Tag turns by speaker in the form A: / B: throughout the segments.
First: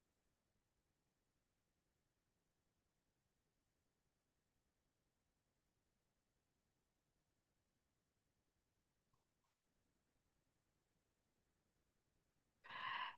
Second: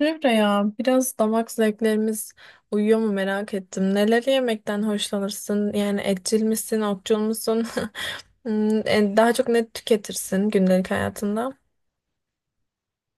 A: Emre ya biraz damak zevklerimiz uyuyor mu merak ettim. Neleri yemekten hoşlanırsın? Yani etçil misin, otçul musun? Daha çok ne tüketirsin gündelik hayatında?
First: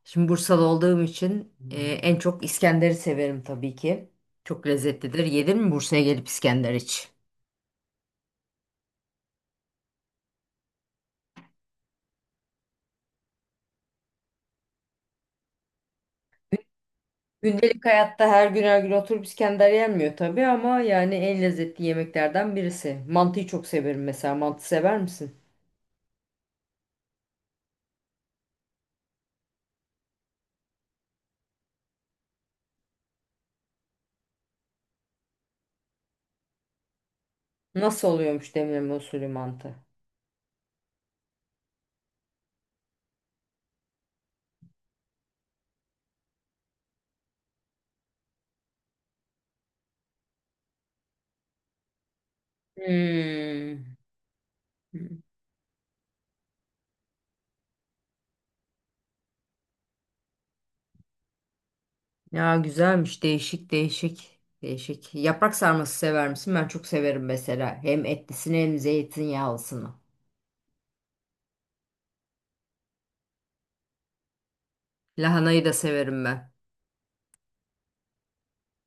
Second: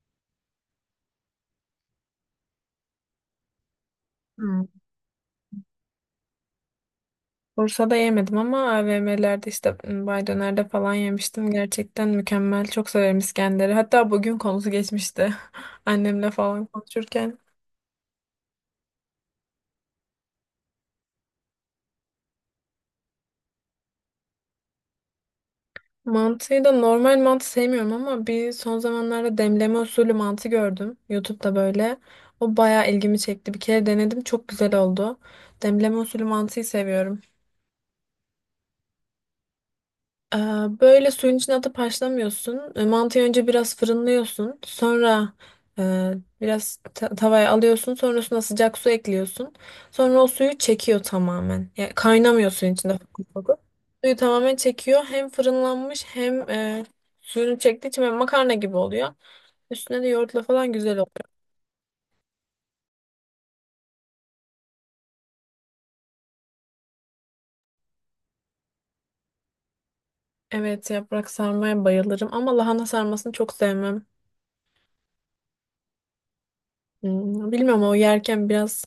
B: Şimdi Bursalı olduğum için en çok İskender'i severim tabii ki.
A: Hmm.
B: Çok lezzetlidir. Yedin mi Bursa'ya gelip İskender iç?
A: Bursa'da yemedim ama AVM'lerde Bay Döner'de falan yemiştim. Gerçekten mükemmel. Çok severim İskender'i. Hatta bugün konusu geçmişti. Annemle falan konuşurken.
B: Gündelik hayatta her gün her gün oturup İskender yenmiyor tabii ama yani en lezzetli yemeklerden birisi. Mantıyı çok severim mesela. Mantı sever misin?
A: Mantıyı da normal mantı sevmiyorum ama son zamanlarda demleme usulü mantı gördüm. YouTube'da böyle. O bayağı ilgimi çekti. Bir kere denedim. Çok güzel oldu. Demleme usulü mantıyı seviyorum.
B: Nasıl oluyormuş demleme usulü mantı?
A: Ee, Böyle suyun içine atıp haşlamıyorsun. Mantıyı önce biraz fırınlıyorsun. Sonra e, biraz tavaya alıyorsun. Sonrasında sıcak su ekliyorsun. Sonra o suyu çekiyor tamamen. Yani kaynamıyor suyun içinde, fokur fokur.
B: Hmm.
A: Suyu tamamen çekiyor. Hem fırınlanmış hem suyunu çektiği için böyle makarna gibi oluyor. Üstüne de yoğurtla falan güzel oluyor.
B: Ya güzelmiş. Değişik değişik. Değişik. Yaprak sarması sever misin? Ben çok severim mesela. Hem etlisini hem zeytinyağlısını.
A: Evet, yaprak sarmaya bayılırım ama lahana sarmasını çok sevmem.
B: Lahanayı da severim ben.
A: Bilmiyorum, o yerken biraz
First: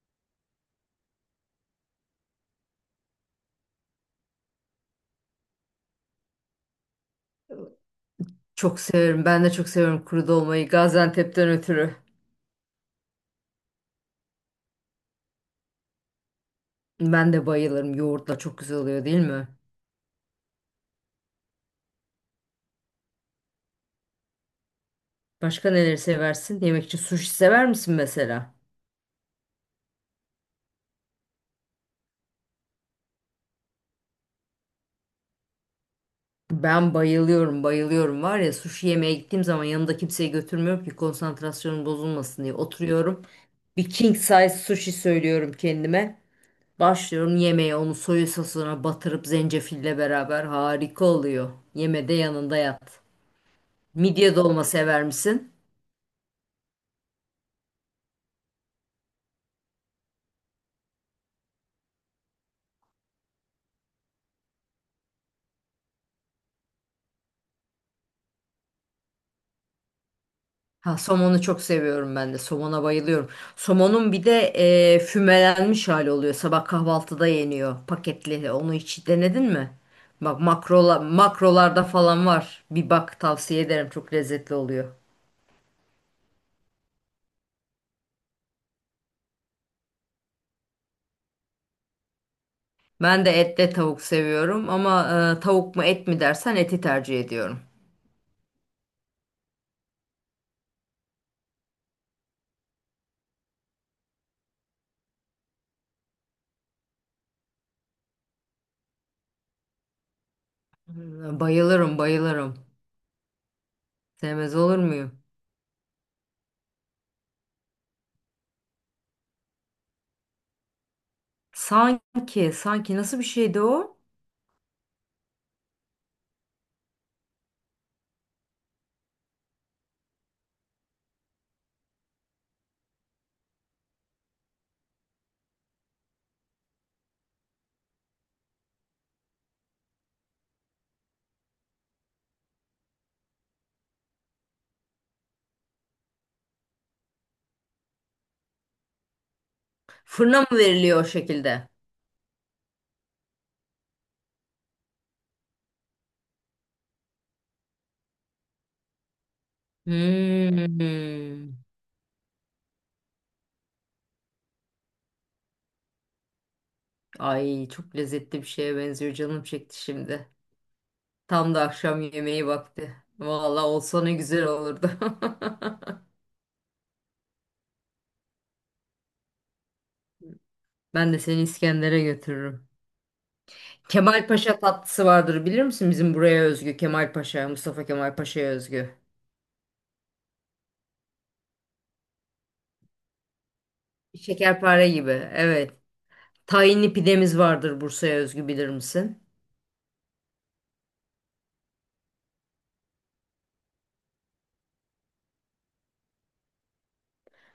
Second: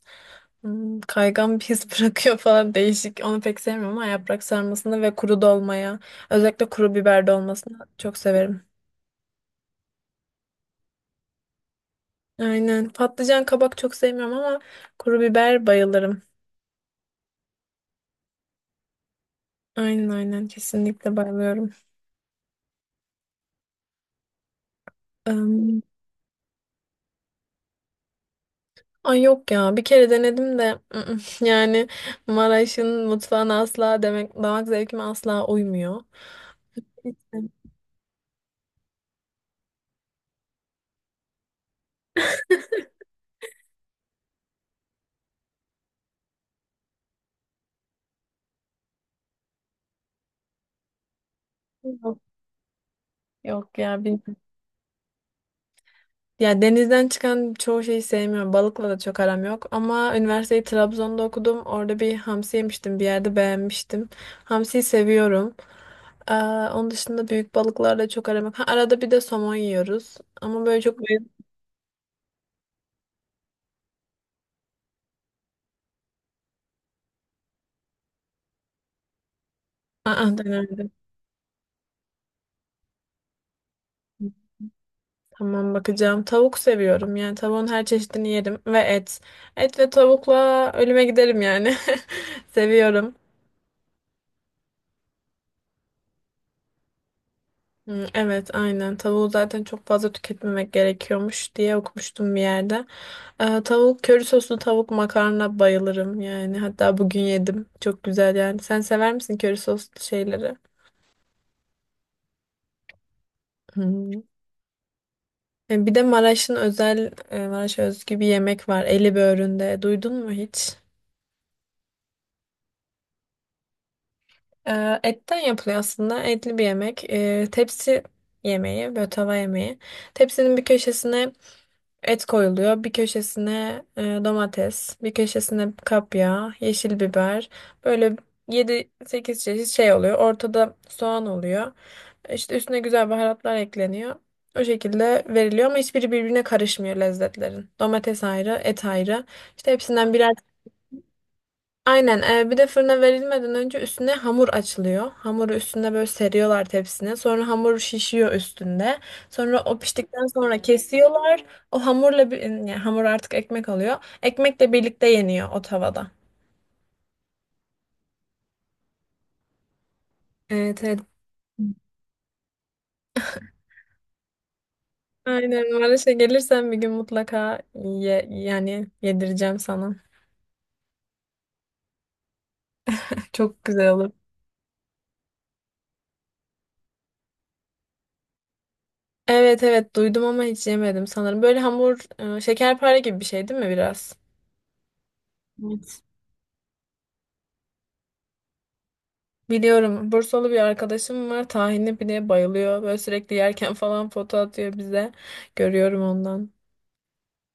A: Kaygan bir his bırakıyor falan, değişik. Onu pek sevmiyorum ama yaprak sarmasını ve kuru dolmaya, özellikle kuru biber dolmasını çok severim.
B: Çok severim. Ben de çok seviyorum kuru dolmayı. Gaziantep'ten ötürü.
A: Aynen. Patlıcan, kabak çok sevmiyorum ama kuru biber bayılırım.
B: Ben de bayılırım. Yoğurtla çok güzel oluyor değil mi?
A: Aynen, kesinlikle bayılıyorum.
B: Başka
A: Im,
B: neleri seversin? Yemek için sushi sever misin mesela?
A: ay, yok ya, bir kere denedim de yani Maraş'ın mutfağına asla, demek damak zevkime asla uymuyor.
B: Ben
A: İşte,
B: bayılıyorum, bayılıyorum. Var ya sushi yemeye gittiğim zaman yanımda kimseyi götürmüyorum ki konsantrasyonum bozulmasın diye. Oturuyorum. Bir king size sushi söylüyorum kendime. Başlıyorum yemeğe onu soya sosuna batırıp zencefille beraber harika oluyor. Yemede
A: Yok,
B: yanında yat.
A: yok, ya
B: Midye dolma sever misin?
A: ya, denizden çıkan çoğu şeyi sevmiyorum. Balıkla da çok aram yok. Ama üniversiteyi Trabzon'da okudum. Orada bir hamsi yemiştim. Bir yerde beğenmiştim. Hamsiyi seviyorum. Ee, onun dışında büyük balıklarla çok aram yok. Ha, arada bir de somon yiyoruz. Ama böyle
B: Ha,
A: çok...
B: somonu çok seviyorum ben de. Somona bayılıyorum. Somonun bir de fümelenmiş hali oluyor. Sabah kahvaltıda yeniyor paketli. Onu hiç denedin mi?
A: Aa,
B: Bak
A: denemedim.
B: makrola, makrolarda falan var. Bir bak tavsiye ederim. Çok lezzetli oluyor.
A: Tamam, bakacağım. Tavuk seviyorum. Yani tavuğun her çeşidini yerim. Ve et. Et ve tavukla ölüme giderim yani. Seviyorum.
B: Ben de etle tavuk seviyorum ama tavuk mu et mi dersen eti tercih ediyorum.
A: Hı, evet, aynen. Tavuğu zaten çok fazla tüketmemek gerekiyormuş diye okumuştum bir yerde. Tavuk, köri soslu tavuk makarna bayılırım yani. Hatta bugün yedim. Çok güzel yani. Sen sever misin köri soslu şeyleri?
B: Hmm, bayılırım, bayılırım.
A: Hı.
B: Sevmez olur muyum?
A: Bir de Maraş'ın özel, Maraş'a özgü bir yemek var. Eli böğründe. Duydun mu hiç?
B: Sanki, sanki nasıl bir şeydi o?
A: Etten yapılıyor aslında. Etli bir yemek. Tepsi yemeği, böyle tava yemeği. Tepsinin bir köşesine et koyuluyor. Bir köşesine domates, bir köşesine kapya, yeşil biber. Böyle yedi sekiz çeşit şey oluyor. Ortada soğan oluyor. İşte üstüne güzel baharatlar ekleniyor. O şekilde veriliyor ama hiçbiri birbirine karışmıyor lezzetlerin. Domates ayrı, et ayrı. İşte hepsinden birer.
B: Fırına mı veriliyor o şekilde?
A: Aynen. Bir de fırına verilmeden önce üstüne hamur açılıyor. Hamuru üstüne böyle seriyorlar tepsine. Sonra hamur şişiyor üstünde. Sonra o piştikten sonra kesiyorlar.
B: Hmm.
A: O hamurla bir, yani hamur artık ekmek oluyor. Ekmekle birlikte yeniyor o tavada.
B: Ay çok lezzetli bir şeye benziyor. Canım çekti şimdi.
A: Evet, evet.
B: Tam da akşam yemeği vakti. Vallahi olsa ne güzel olurdu.
A: Aynen. Maraş'a gelirsen bir gün mutlaka ye, yani yedireceğim sana.
B: Ben de seni İskender'e götürürüm.
A: Çok güzel olur.
B: Kemalpaşa tatlısı vardır bilir misin? Bizim buraya özgü. Kemalpaşa, Mustafa Kemalpaşa'ya özgü.
A: Evet, evet, duydum ama hiç yemedim sanırım. Böyle hamur, şekerpare gibi bir şey değil mi biraz?
B: Şekerpare gibi. Evet.
A: Evet.
B: Tahinli pidemiz vardır Bursa'ya özgü bilir misin?
A: Biliyorum. Bursalı bir arkadaşım var. Tahinli pideye bayılıyor. Böyle sürekli yerken falan foto atıyor bize. Görüyorum ondan.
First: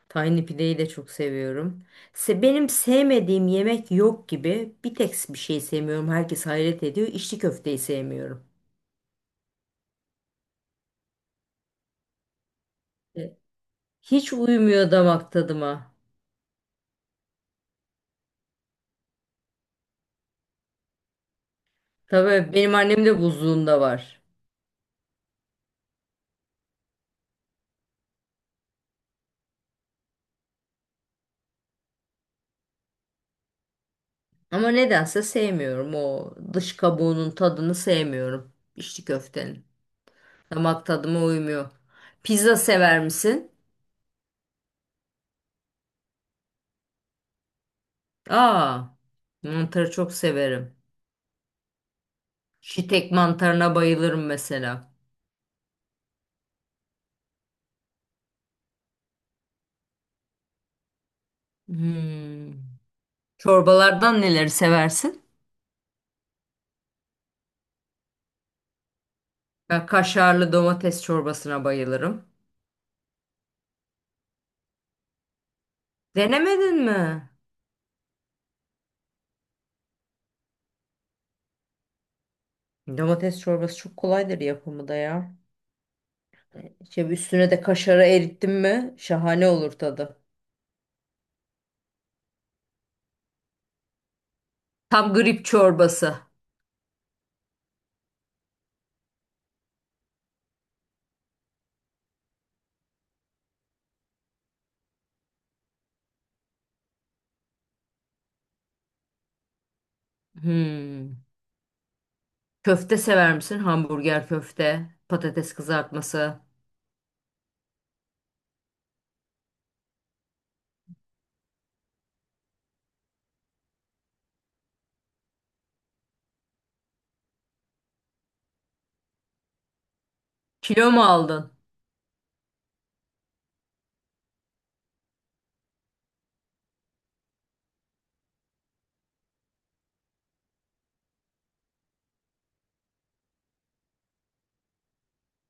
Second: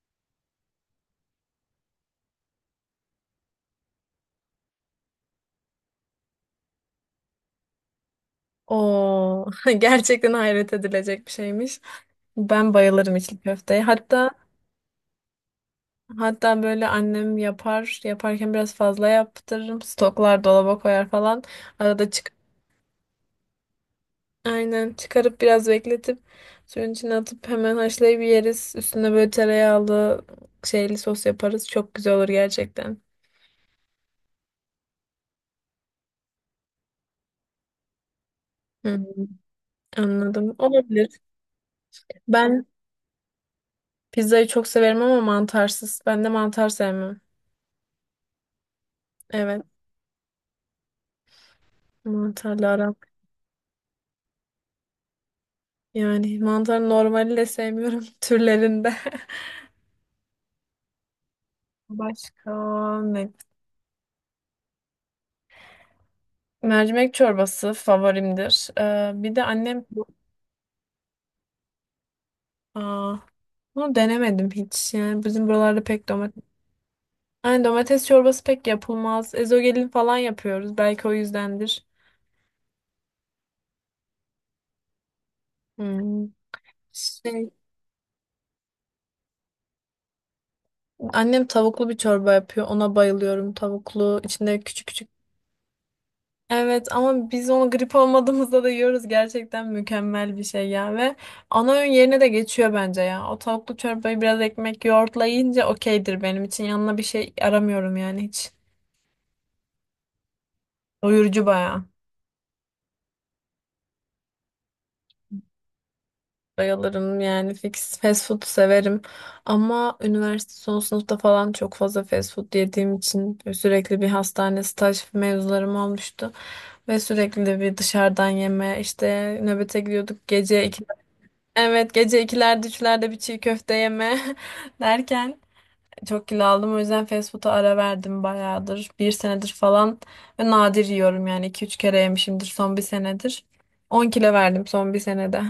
B: Tahinli pideyi de çok seviyorum. Se benim sevmediğim yemek yok gibi. Bir tek bir şey sevmiyorum. Herkes hayret ediyor. İçli köfteyi sevmiyorum.
A: Oo, gerçekten hayret edilecek bir şeymiş. Ben bayılırım
B: E,
A: içli köfteye. Hatta
B: Hiç uymuyor damak tadıma.
A: böyle annem yapar. Yaparken biraz fazla yaptırırım. Stoklar dolaba koyar falan. Arada
B: Tabii benim annem de buzluğunda var.
A: aynen çıkarıp biraz bekletip suyun içine atıp hemen haşlayıp yeriz. Üstüne böyle tereyağlı şeyli sos yaparız. Çok güzel olur gerçekten.
B: Ama nedense sevmiyorum o dış kabuğunun tadını sevmiyorum. İçli
A: Hı.
B: köftenin.
A: Anladım.
B: Damak
A: Olabilir.
B: tadıma uymuyor. Pizza
A: Ben
B: sever misin?
A: pizzayı çok severim ama mantarsız. Ben de mantar sevmem.
B: Aa,
A: Evet.
B: mantarı çok severim.
A: Mantarlı aram.
B: Şitek mantarına bayılırım mesela.
A: Yani mantar normali de sevmiyorum türlerinde.
B: Hmm.
A: Başka ne?
B: Çorbalardan neleri seversin?
A: Mercimek çorbası favorimdir. Bir de annem...
B: Ben kaşarlı domates çorbasına bayılırım.
A: Aa, bunu denemedim hiç. Yani bizim buralarda pek domates.
B: Denemedin mi?
A: Yani domates çorbası pek yapılmaz. Ezogelin falan yapıyoruz. Belki o yüzdendir.
B: Domates çorbası çok kolaydır yapımı da ya.
A: Hmm.
B: İşte üstüne
A: Şey,
B: de kaşarı erittim mi şahane olur tadı.
A: annem tavuklu bir çorba yapıyor. Ona bayılıyorum. Tavuklu, içinde küçük küçük.
B: Tam grip çorbası.
A: Evet ama biz onu grip olmadığımızda da yiyoruz. Gerçekten mükemmel bir şey ya, ve ana öğün yerine de geçiyor bence ya. O tavuklu çorbayı biraz ekmek yoğurtla yiyince okeydir benim için. Yanına bir şey aramıyorum yani hiç.
B: Hmm.
A: Doyurucu bayağı.
B: Köfte sever misin? Hamburger köfte, patates kızartması.
A: Bayılırım yani, fix fast food severim ama üniversite son sınıfta falan çok fazla fast food yediğim için sürekli bir hastane staj mevzularım olmuştu ve sürekli de bir dışarıdan yeme, işte nöbete gidiyorduk gece iki,
B: Kilo mu aldın?
A: evet gece ikilerde üçlerde bir çiğ köfte yeme derken çok kilo aldım, o yüzden fast food'a ara verdim bayağıdır, bir senedir falan, ve nadir yiyorum yani iki üç kere yemişimdir son bir senedir, 10 kilo verdim son bir senede.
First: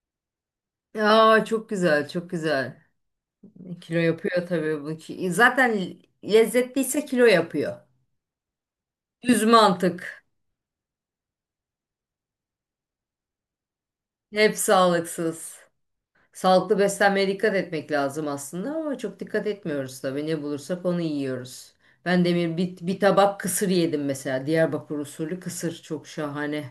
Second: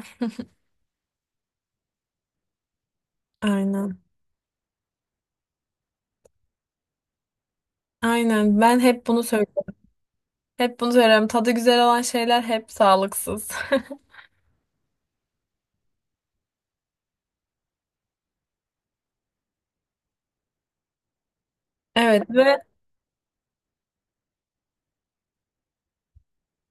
B: Aa çok güzel, çok güzel. Kilo
A: Aynen.
B: yapıyor tabii bu. Zaten lezzetliyse kilo yapıyor.
A: Aynen, ben hep bunu
B: Düz
A: söylüyorum.
B: mantık.
A: Hep bunu söylerim. Tadı güzel olan şeyler hep sağlıksız.
B: Hep sağlıksız. Sağlıklı beslenmeye dikkat etmek lazım aslında ama çok dikkat etmiyoruz tabii. Ne bulursak onu yiyoruz.
A: Evet,
B: Ben demin
A: ve
B: bir tabak kısır yedim mesela. Diyarbakır usulü kısır çok şahane.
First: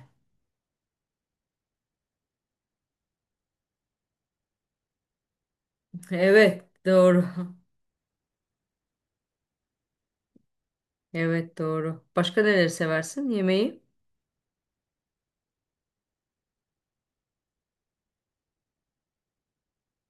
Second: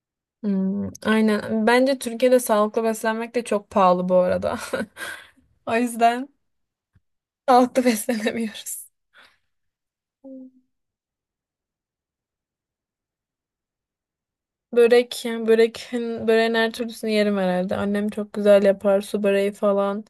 A: Aynen. Bence Türkiye'de sağlıklı beslenmek de çok pahalı bu arada. O yüzden
B: Evet, doğru.
A: sağlıklı beslenemiyoruz.
B: Evet, doğru. Başka neleri seversin yemeği?
A: Börek, yani böreğin her türlüsünü yerim herhalde. Annem çok güzel yapar, su böreği falan.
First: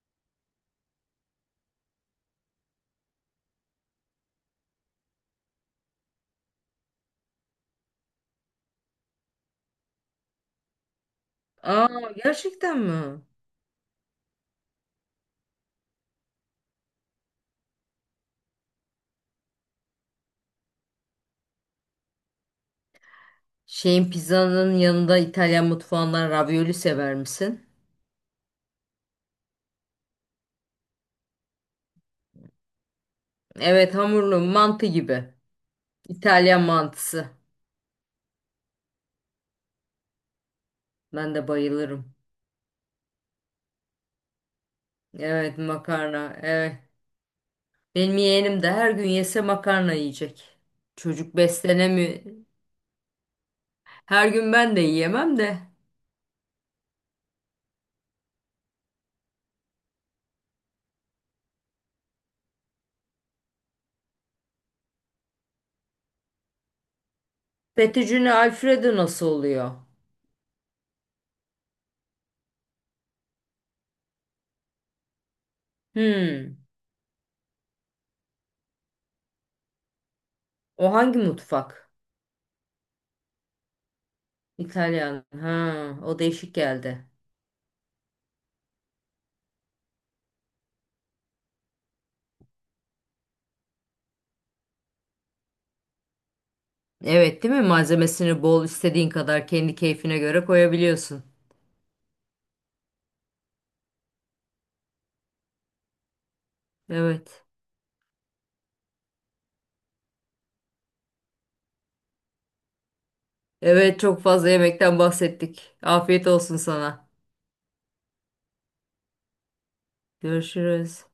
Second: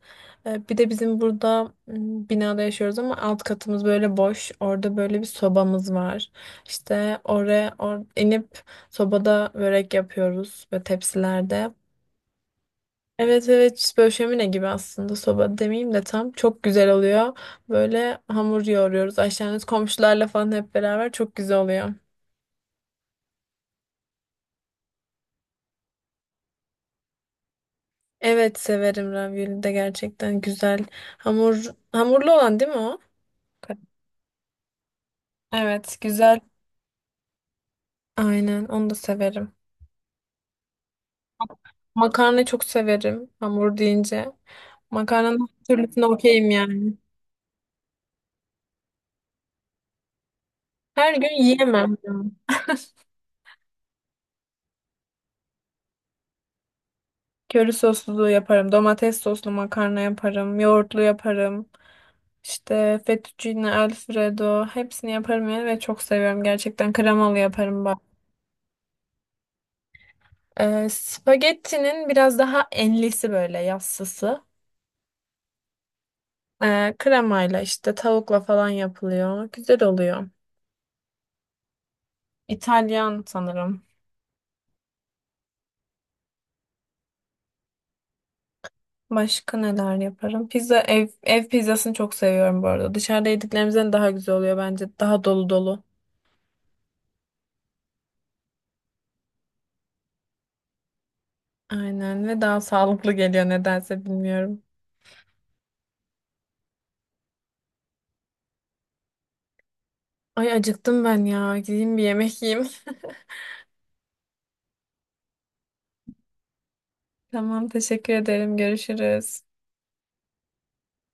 A: Bir de bizim burada binada yaşıyoruz ama alt katımız böyle boş. Orada böyle bir sobamız var. İşte oraya inip sobada börek yapıyoruz ve tepsilerde.
B: Aa, gerçekten mi?
A: Evet, evet, işte böyle şömine gibi aslında, soba demeyeyim de, tam çok güzel oluyor. Böyle hamur yoğuruyoruz aşağınız komşularla falan hep beraber, çok güzel oluyor.
B: Şeyin pizzanın yanında İtalyan mutfağından ravioli sever misin?
A: Evet, severim ravioli de, gerçekten güzel. Hamur hamurlu olan değil mi o?
B: Evet, hamurlu mantı gibi.
A: Evet güzel.
B: İtalyan mantısı.
A: Aynen onu da severim.
B: Ben de bayılırım.
A: Makarna çok severim hamur deyince. Makarnanın
B: Evet,
A: her türlüsüne
B: makarna.
A: okeyim
B: Evet.
A: yani.
B: Benim yeğenim de her gün yese makarna yiyecek.
A: Her
B: Çocuk
A: gün yiyemem
B: beslenemiyor.
A: yani.
B: Her gün ben de yiyemem de.
A: Köri soslu yaparım. Domates soslu makarna yaparım. Yoğurtlu yaparım. İşte fettuccine alfredo, hepsini yaparım yani ve çok seviyorum gerçekten, kremalı yaparım bak.
B: Fettuccine Alfredo nasıl oluyor?
A: Spagettinin biraz daha enlisi, böyle yassısı.
B: Hmm.
A: Kremayla işte tavukla falan yapılıyor. Güzel oluyor.
B: O hangi mutfak?
A: İtalyan sanırım.
B: İtalyan. Ha, o değişik geldi.
A: Başka neler yaparım? Pizza, ev pizzasını çok seviyorum bu arada. Dışarıda yediklerimizden daha güzel oluyor bence. Daha dolu dolu.
B: Evet, değil mi? Malzemesini bol istediğin kadar kendi keyfine göre koyabiliyorsun.
A: Aynen, ve daha sağlıklı geliyor nedense bilmiyorum.
B: Evet.
A: Ay acıktım ben ya. Gideyim bir yemek yiyeyim.
B: Evet, çok fazla yemekten bahsettik. Afiyet olsun sana.
A: Tamam, teşekkür ederim. Görüşürüz.
B: Görüşürüz.